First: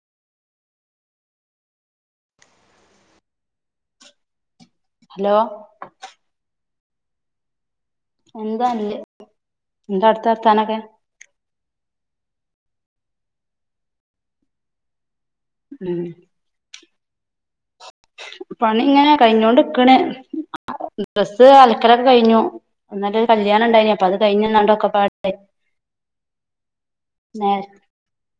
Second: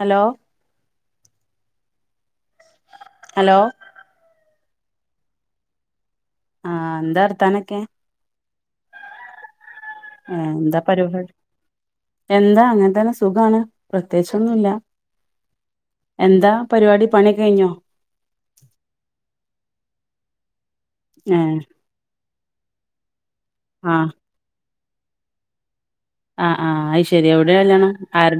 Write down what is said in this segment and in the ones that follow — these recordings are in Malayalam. ഹലോ ഹലോ ഹലോ ആ എന്താ വർത്താനക്കെ എന്താ അല്ല് എന്താ അടുത്ത ആ എന്താ വർത്താനൊക്കെ പരിപാടി എന്താ അങ്ങനെ തന്നെ സുഖാണ് പ്രത്യേകിച്ചൊന്നുംല്ല ഉം എന്താ പരിപാടി പണിക്കഴിഞ്ഞോ പണി ഇങ്ങനെ കഴിഞ്ഞോണ്ട്ക്കണ് ഏ ഡ്രസ്സ് അലക്കലൊക്കെ കഴിഞ്ഞു എന്നട്ട് കല്യാണം ആ ഉണ്ടായിനി അപ്പൊ അത് കഴിഞ്ഞന്നാണ്ടൊക്കെ പാട ആ ആ അത് ശരി എവിടെ കല്യാണം ആരു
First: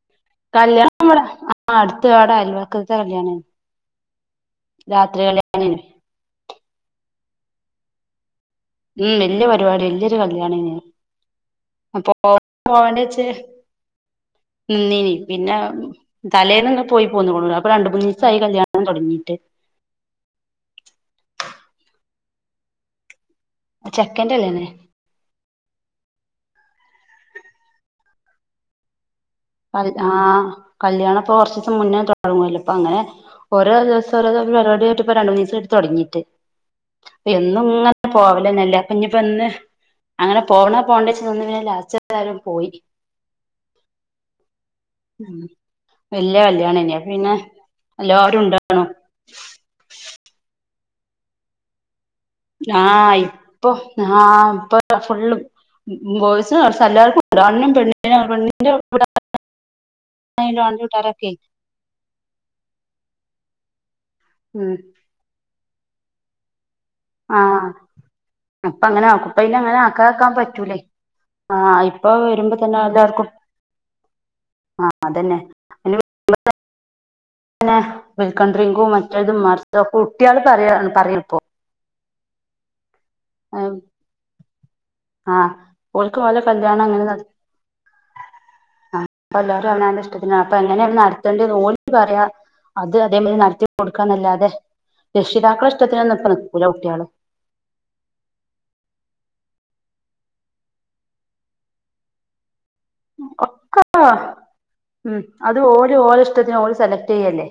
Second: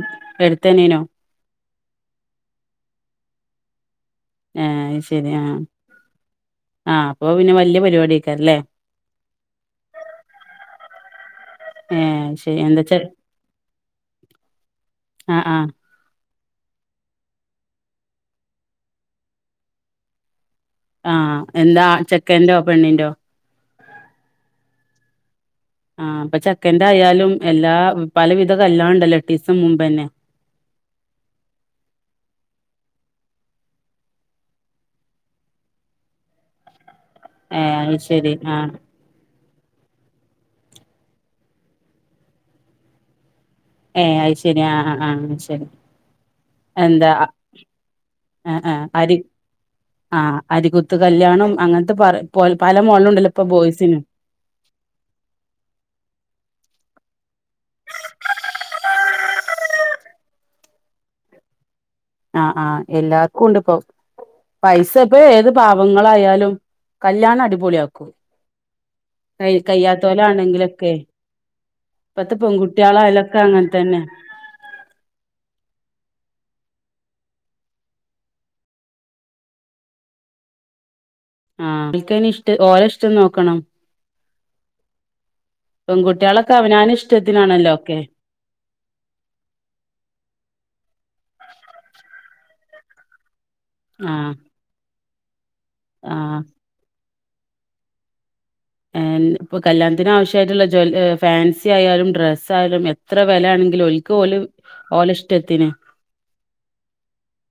കല്യാണംമ്മടെ ആ അടുത്തവിടെ അയൽവക്കത്തെ കല്യാണരുന്നു ഏ അത് രാത്രി ശരി ആ കല്യാണം ആരുന്നു ആ അപ്പൊ പിന്നെ വലിയ പരിപാടിക്കാ അല്ലേ ഉം വല്യ പരിപാടി വല്യൊരു കല്യാണാരുന്നു ഏ പോ ശരി എന്താ പോവാണ്ട ചെ വച്ച് നിന്നീന് ആ ആ പിന്നെ തലേന്ന് ഒന്ന് പോയി പോന്നുക്കുണ് അപ്പൊ രണ്ട് മൂന്ന് ദിവസ ആയി കല്യാണം തുടങ്ങിട്ട് ആ എന്താ ചെക്കന്റോ പെണ്ണിന്റോ ചെക്കൻന്റെ കല്യാണം തന്നെ ആ അപ്പൊ ചക്കന്റെ ആയാലും എല്ലാ പല വിധ എല്ലാം ഉണ്ടല്ലോ എട്ടീസം മുമ്പന്നെ ആ കല്ല്യാണപ്പൊ കുറച്ച് ദിവസം മുന്നേ തുടങ്ങല്ലോ ഇപ്പൊ അങ്ങനെ ഓരോ ദിവസം ഓരോ ഒരു പരിപാടിയായിട്ട് ഇപ്പൊ രണ്ട് മൂന്ന് ദിവസആയി തുടങ്ങിട്ട് ഏ എന്നും അത് ഇങ്ങനെ ശരി ആ പോവലന്നല്ലേ അപ്പൊ ഇനിപ്പോ ഒന്ന് അങ്ങനെ പോവണ പോണ്ടേച്ച് നിന്ന് പിന്നെ ലാസ്റ്റ് എല്ലാരും പോയി ഏയ് അത് ശരി ആ ആ ഉം ശരി വല്യ കല്യാണേനി അപ്പൊ എന്താ പിന്നെ എല്ലാരും ആ ആ ഉണ്ടാരുന്നു അരി ആ അരികുത്ത് കല്യാണം അങ്ങനത്തെ പറ ആ ഇപ്പൊ ആ ഇപ്പൊ ഫുള്ള് ബോയിസ് കുറച്ച് എല്ലാവർക്കും ണ്ണും പെണ്ണീനും പെണ്ണിന്റെണ്ടട്ടാരക്കെ ആ ആ എല്ലാർക്കും കൊണ്ട് ഇപ്പോ ഉം പൈസ ഇപ്പൊ ഏത് പാവങ്ങളായാലും കല്യാണം അടിപൊളിയ ആക്കൂ അപ്പൊ അങ്ങനെ ആക്കും ഇപ്പ അ അങ്ങനെ ആക്കാക്കാൻ പറ്റൂലേ ആ ഇപ്പൊ ഇപ്പത്തെ വരുമ്പോ തന്നെ എല്ലാവർക്കും പെൺകുട്ടികളായാലൊക്കെ അങ്ങനെ തന്നെ ആ അതന്നെ മ ഉം വെൽകം ഡ്രിങ്ക് മറ്റേതും മറിച്ചതും കുട്ടികള് പറയാണ് ഇപ്പോ ആ അവർക്ക് തന്നെ ഇഷ്ടം ഓരോ ഇഷ്ടം നോക്കണം ആ ഓൾക്ക് ഓലെ പെൺകുട്ടികളൊക്കെ കല്യാണം അവനാന് എങ്ങനെ നട ഇഷ്ടത്തിനാണല്ലോ ഒക്കെ ആ ഇപ്പ എല്ലരും അവന ഇഷ്ടത്തിനാ ണ് അപ്പ എങ്ങനെയ ഓര് പറയാ അത് അതേമാതിരി നടത്തി ആ കൊടുക്കാന്നല്ലതെ രക്ഷിതാക്കള ആ ഇഷ്ടത്തിന്ന്ഒന്നും ഇപ്പ നിക്കൂല കുട്ടികള് ഉം ഇപ്പ കല്യാണത്തിന് ആവശ്യമായിട്ടുള്ള ജുവല ഫാൻസി ആയാലും ഡ്രസ്സ് ലും എത്ര വില ഒക്കെ ആണെങ്കിലിൽ ഒരിക്ക്‌ ഓലും ഉം അത് ഓര് ഓര ഇഷ്ടത്തിന് ഓര് സെലക്ട് ചെയ്യല്ലേ.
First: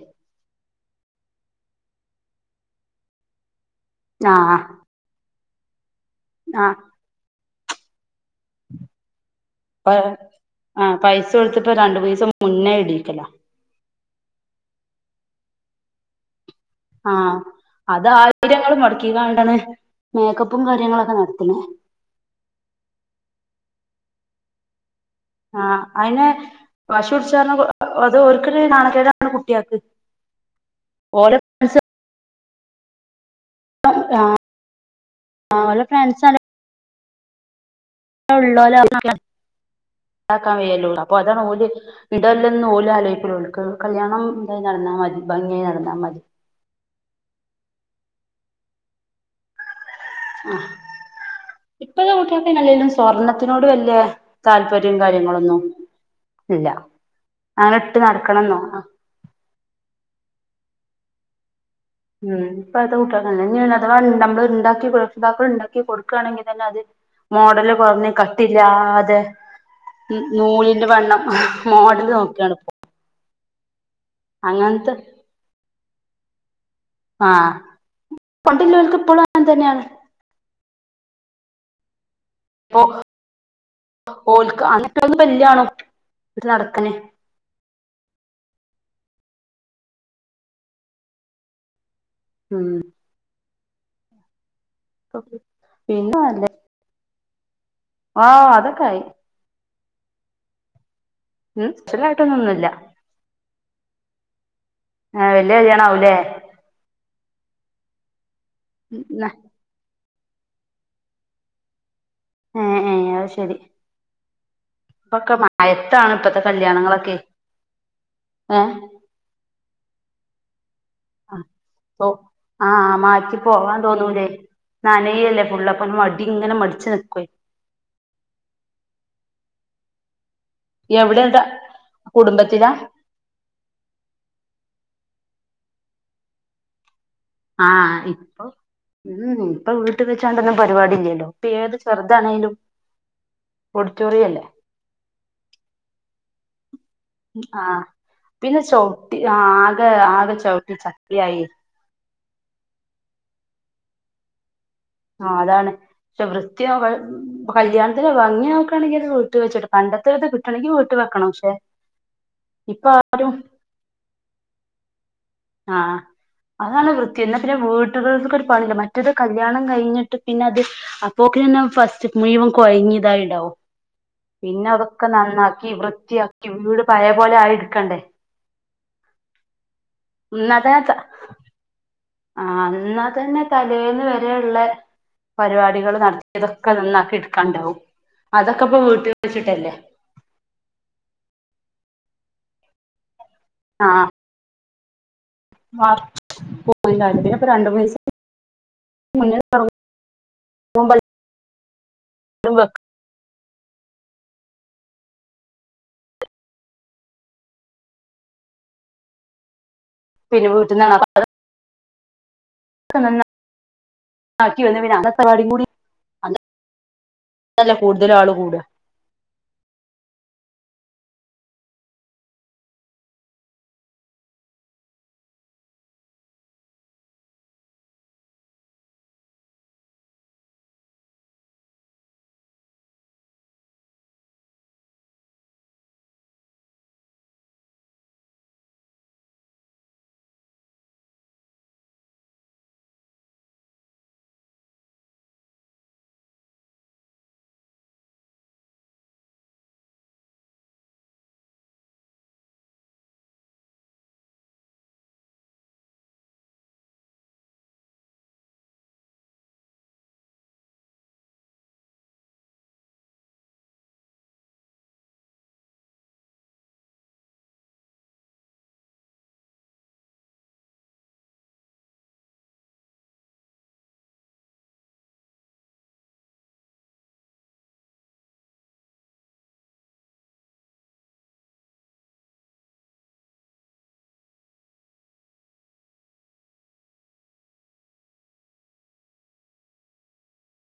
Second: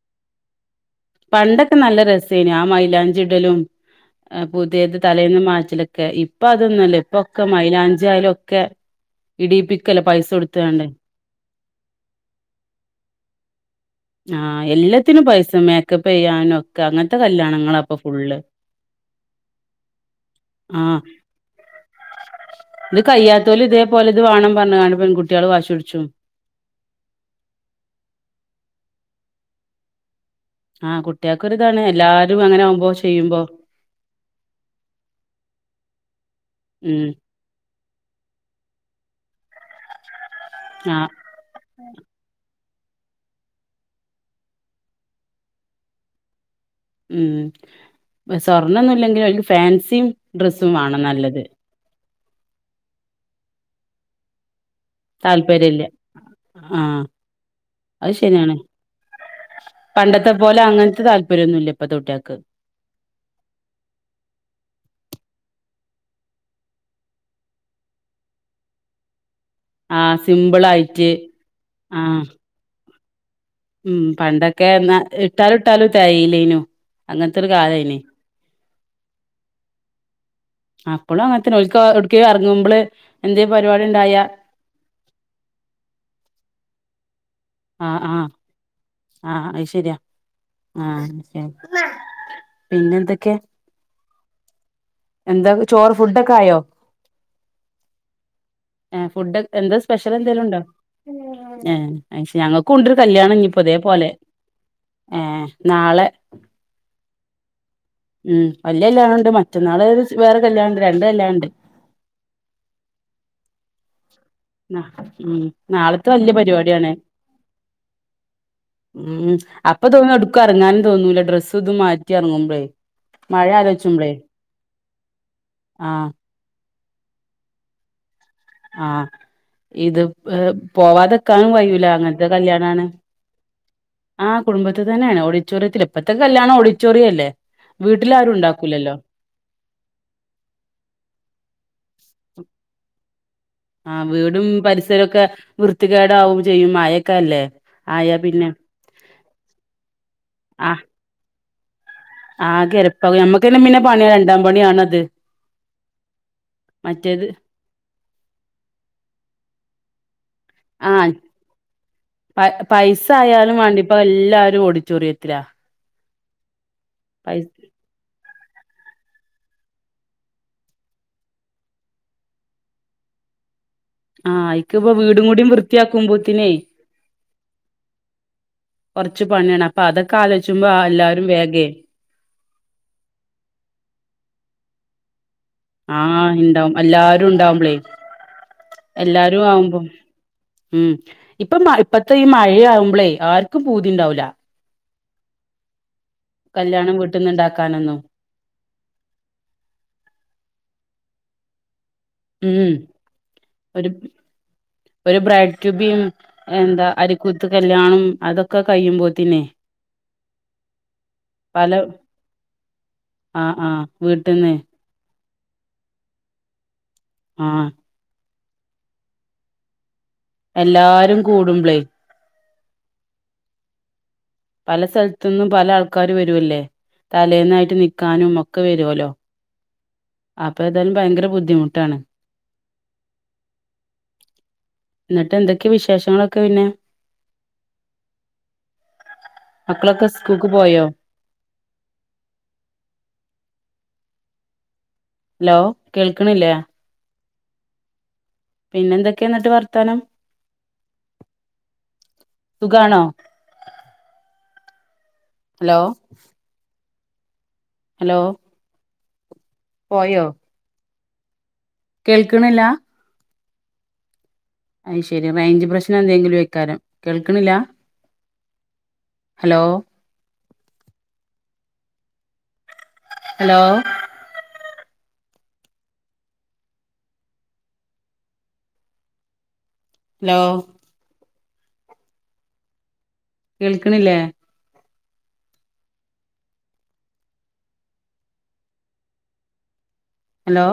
പണ്ടൊക്കെ നല്ല രസേന് ആ മയിലാഞ്ചി ഇടലും ആഹ് പുതേത് തലേന്ന് മാറ്റലൊക്കെ. ക്കെ ഇപ്പൊ ആഹ് അതൊന്നുല്ല ഇപ്പൊക്കെ മൈലാഞ്ചി ആയാലൊക്കെ. അ ആ പൈസ കൊടുത്പ്പ രണ്ട് മൂനീസം മുന്നേ ഇടീക്കല. ആഹ എല്ലാത്തിനും പൈസ മേക്കപ്പയ്യാനും. ആഹ അത് ആയിരങ്ങൾ മുടക്കിണ്ടാണ് മേക്കപ്പും ആഹ് കാര്യങ്ങളൊക്കെ നട്തണേ. ഇത് കയ്യാത്തോലും ഇതേപോലെ ഇത് വേണം പർഞ്ങ്ങാട് ആഹ അയ്ന് പശു പിടിച്ചാ അർ അത് ഓല്ക്കൊരു നാണക്കേടാണ്. പ്പ കുട്ടിയാക്ക്. കുട്ട്യാകൊര്താണ് എല്ലാരു അങ്ങനാവുമ്പോ ചെയ്യുമ്പോ ആ ഓലെ ഫ്രണ്ട്സാ ഉം ള്ളോലാവുമ്പോ ഇദാകാ ആഹ് അപ്പ ദാണ് ഓല്. [unintelligible] ഓല് ആലോയ്കൂല ഓല്ക് കല്യാണം ഇതായി ഭാഗ്യയി നട്ന്നാമതി. ഉം സ്വർണൊന്നുംല്ലെങ്കിൽ ഓൽക് ഫേൻസിം ഡ്രെസ്സും വാണം നല്ലത്. ഇപ്പഴത്തെ കുട്ട്യാൾക്ക ല്ലങ്കിലും സ്വർണ്ണത്തിനോട് വലിയ താല്പര്യ രും കാര്യങ്ങളൊന്നും താല്പര്യല്ല ഇല്ല ആഹ് അങ്ങനെ ഇട്ട് അത് ശരിയാണ് നടക്കണംെന്നോ പണ്ടത്തെ പോലെ അങ്ങനത്തെ താല്പര്യമൊന്നുല്ലപൊ. ഉം ഇപ്പ അത കൂട്ട്യാ ഇഞ്ഞി അഥവാ നമ്മള് ഉണ്ടാക്കികൊ നമ്മൾ ഇണ്ടാകി കൊട്കാണങ്ങി തന്നെ അത് മോഡല് കുറഞ് കട്ടില്ലാതെ ആ സിമ്പിൾ നൂലിന്റെ ആയിട്ട് വണ്ണം മോഡല് ആഹ് നോകാണ്പ്പോ ഉം പണ്ടൊക്കൊ ഇട്ടാലും ഇട്ടാലും തെയീലേയ്ന്നു. ആഹ പണ്ടുള്ളോൽക് ഇപ്പലും അങ്ങൻ തന്നെയാണ്. അപ്പളും അങ്ങൻതന്നെ ഓൽക് കേലും ഇറങ്ങുമ്പള് ഇപ്പൊ എന്തേലും പരിപാടി ഉണ്ടായ ഇത് നടക്കനെ. ആ ആഹ ആഹ അ ശരിയാ ആഹ ശരിഅ. ഉം പിന്നെ എന്തൊക്കെയ. എന്താ ചോറ് ഫുഡൊക്കെ ആയോ? ആഹ അതൊക്കായി. ഏഹ് ഫുഡ് എന്താ സ്പെഷ്യൽ എന്തെലുണ്ടോ ഉം സ്പെഷ്യലായിട്ടൊന്നുംന്നുല്ല ഞങ്ങൾക്കുണ്ട് ര് കല്യാണം ഇനിപ്പോ ഇതേ പോലെ. ഏ വല്യ നാളെ. കല്യാണാവൂലേ ഉം വല്യ കല്യാണ ഉണ്ട് മറ്റന്നാള് വേറെൊ കല്യാണണ്ട് രണ്ണ്ട് കല്യാണ്ട്. എ ഏ അഹ് ശെരി. ആ ഉം നാളത്തെ വല്യ ഇപ്പത്തെ പരിവാട്യാണെ. കല്യാണങ്ങളൊക്കെ ഏഹ് ഉം അപ്പൊ തോനും എടുക്കുറങ്ങാന തോന്നൂല ഡ്രസ് ഇതും അപ്പൊ മാറ്റി എർങ്ങുമ്പളേ ആഹ് മാറ്റി മഴ പോവാൻ ആലോയ്ചുബളേ. തോന്നൂലേ നനയല്ലേ ഫുളളപ്പൊ മടി ഇങ്ങനെ മടിച്ച് നികൊയ്. ആ ഇത്. ഏ എവിടെന്നിട്ട് പോവാതെക്കാനും കയൂല അങ്ങത്തെ കുടുംബത്തിലാ കല്യാണാണ്. ആ കുടുംബത് തന്നെണ് ഓഡിറ്റോറിയത്തില് ഇപ്പത്തെ കല്യാണം ഓഡിറ്റോറിയല്ലെ. ആ ഇപ്പൊ. ഉം ഇപ്പൊ വീട്ട് വെച്ചാണ്ടൊന്നും പരിപാടില്ലല്ലോ ഇപ്പൊ ഏത് ചേറ്താണേലും ആ വീടും പരിസരോക്കെ വൃത്തികേടാവും ചെയ്യും മയക്കെല്ലേ ആഹ് ആയ പിന് പിന്നെ ചൗട്ടി ആ ആകെ ആകെ ചവിട്ടി ആഹ് ചപ്ലിയായി ആകെ എരപ്പാകു ഞമ്മക്കന്നെ പിന്ന പണി രണ്ടാം പണി ണ് ആ അതാണ് പക്ഷെ വൃത്തിയോക മറ്റേത് കല്യാണത്തിന് ഭംഗി നോകാണെങ്കി അത് വീട്ട് വെച്ചിട്ട് [unintelligible] ആ വീട്ടിൽ വെക്കണം പക്ഷെ പ ഇപ്പൊ പൈസ ആയാലും വേണ്ടിപ്പ എല്ലാരും ഓടി ആംഅതാണ് വൃത്തി എന്നാ പൈസ പിന്നെ വീട്ടുകൾക്ക പണ്ട്. മറ്റത് കല്യാണം കയിഞ്ഞിട്ട് പിന്നത് അപ്പോക്ക്ന്നെ ഫസ്റ്റ് മുയുവൻ കൊയഞ് ഇതായിടാവും ആ പിന്നെ അയിക്ക് ഇപ്പ അതൊക്കെ വീടും കൂടി നന്നാക്കി വൃത്തിയാക്കി വൃത്തിയാക്കുമ്പോത്തിനേ വീട് പയേപോലെ ആയെടുക്കണ്ടേ? കൊറച്ച് പണിയണ് അപ്പൊ അതൊക്കെ ആലോചിച്ചുമ്പോ എല്ലാരും വേഗയേ ആ അത് ന്നാതന്നെ തലേന്ന് വരേള്ളെ പരിപാടികൾ ആഹ് നടത്തിയതൊക്കെ ഇണ്ടാവും നന്നാക്കി എല്ലാരും ഉണ്ടാവുമ്പളേ എടുക്കാണ്ടാവും. അതൊക്കെപ്പൊ വീട്ടിൽ എല്ലാരും വെച്ചിട്ടല്ലേ? ആവുമ്പം ഉം. ഇപ്പംമ ഇപ്പത്തെ ഈ മഴയാവുമ്പളേ ആർക്കും ആഹ് പൂതിണ്ടാവൂല. കല്യാണം വീട്ടിന്ന് ഇണ്ടാക്കാനൊന്നും [unintelligible] [unintelligible] ഉം. വെക്കും വരും. ഒരു ബ്രൈഡ് ട്യൂബിയും എന്താ അരിക്കൂത്ത് കല്യാണം അതൊക്കെ കഴിയുമ്പോത്തിന് പിന്നെ വീട്ടന്ന [unintelligible] ആ ആ വീട്ടിന്ന് ക്കി വന്ന പിന്നെ അന്നത്തെപാടി കൂടി ആ അല്ല കൂടുതല്ആള് കൂടും. എല്ലാരും കൂടുമ്പ്ളേ പല സ്ഥലത്തു നിന്നും പല ആൾക്കാര് വരുവല്ലേ? തലേന്നായിട്ട് നിക്കാനും ഒക്കെ വരുവല്ലോ? അപ്പൊ ഏതാലും ഭയങ്കര ബുദ്ധിമുട്ടാണ്. എന്നിട്ട് എന്തൊക്കെയ വിശേഷങ്ങളൊക്കെ പിന്നെ? മക്കളൊക്കെ സ്കൂക്ക് പോയോ? ലോ കേൾക്കണില്ലേ? പിന്നെന്തൊക്കെയാ ന്നിട്ട് വർത്താനം? സുഖാണോ? ഹലോ ഹലോ പോയോ? കേൾക്കണില്ല? അയ് ശരി റേഞ്ച് പ്രശ്നം എന്തെങ്കിലും വെക്കാരം കേൾക്കണില്ല? ഹലോ ഹലോ ലോ കേൾക്കണില്ലേ? ഹലോ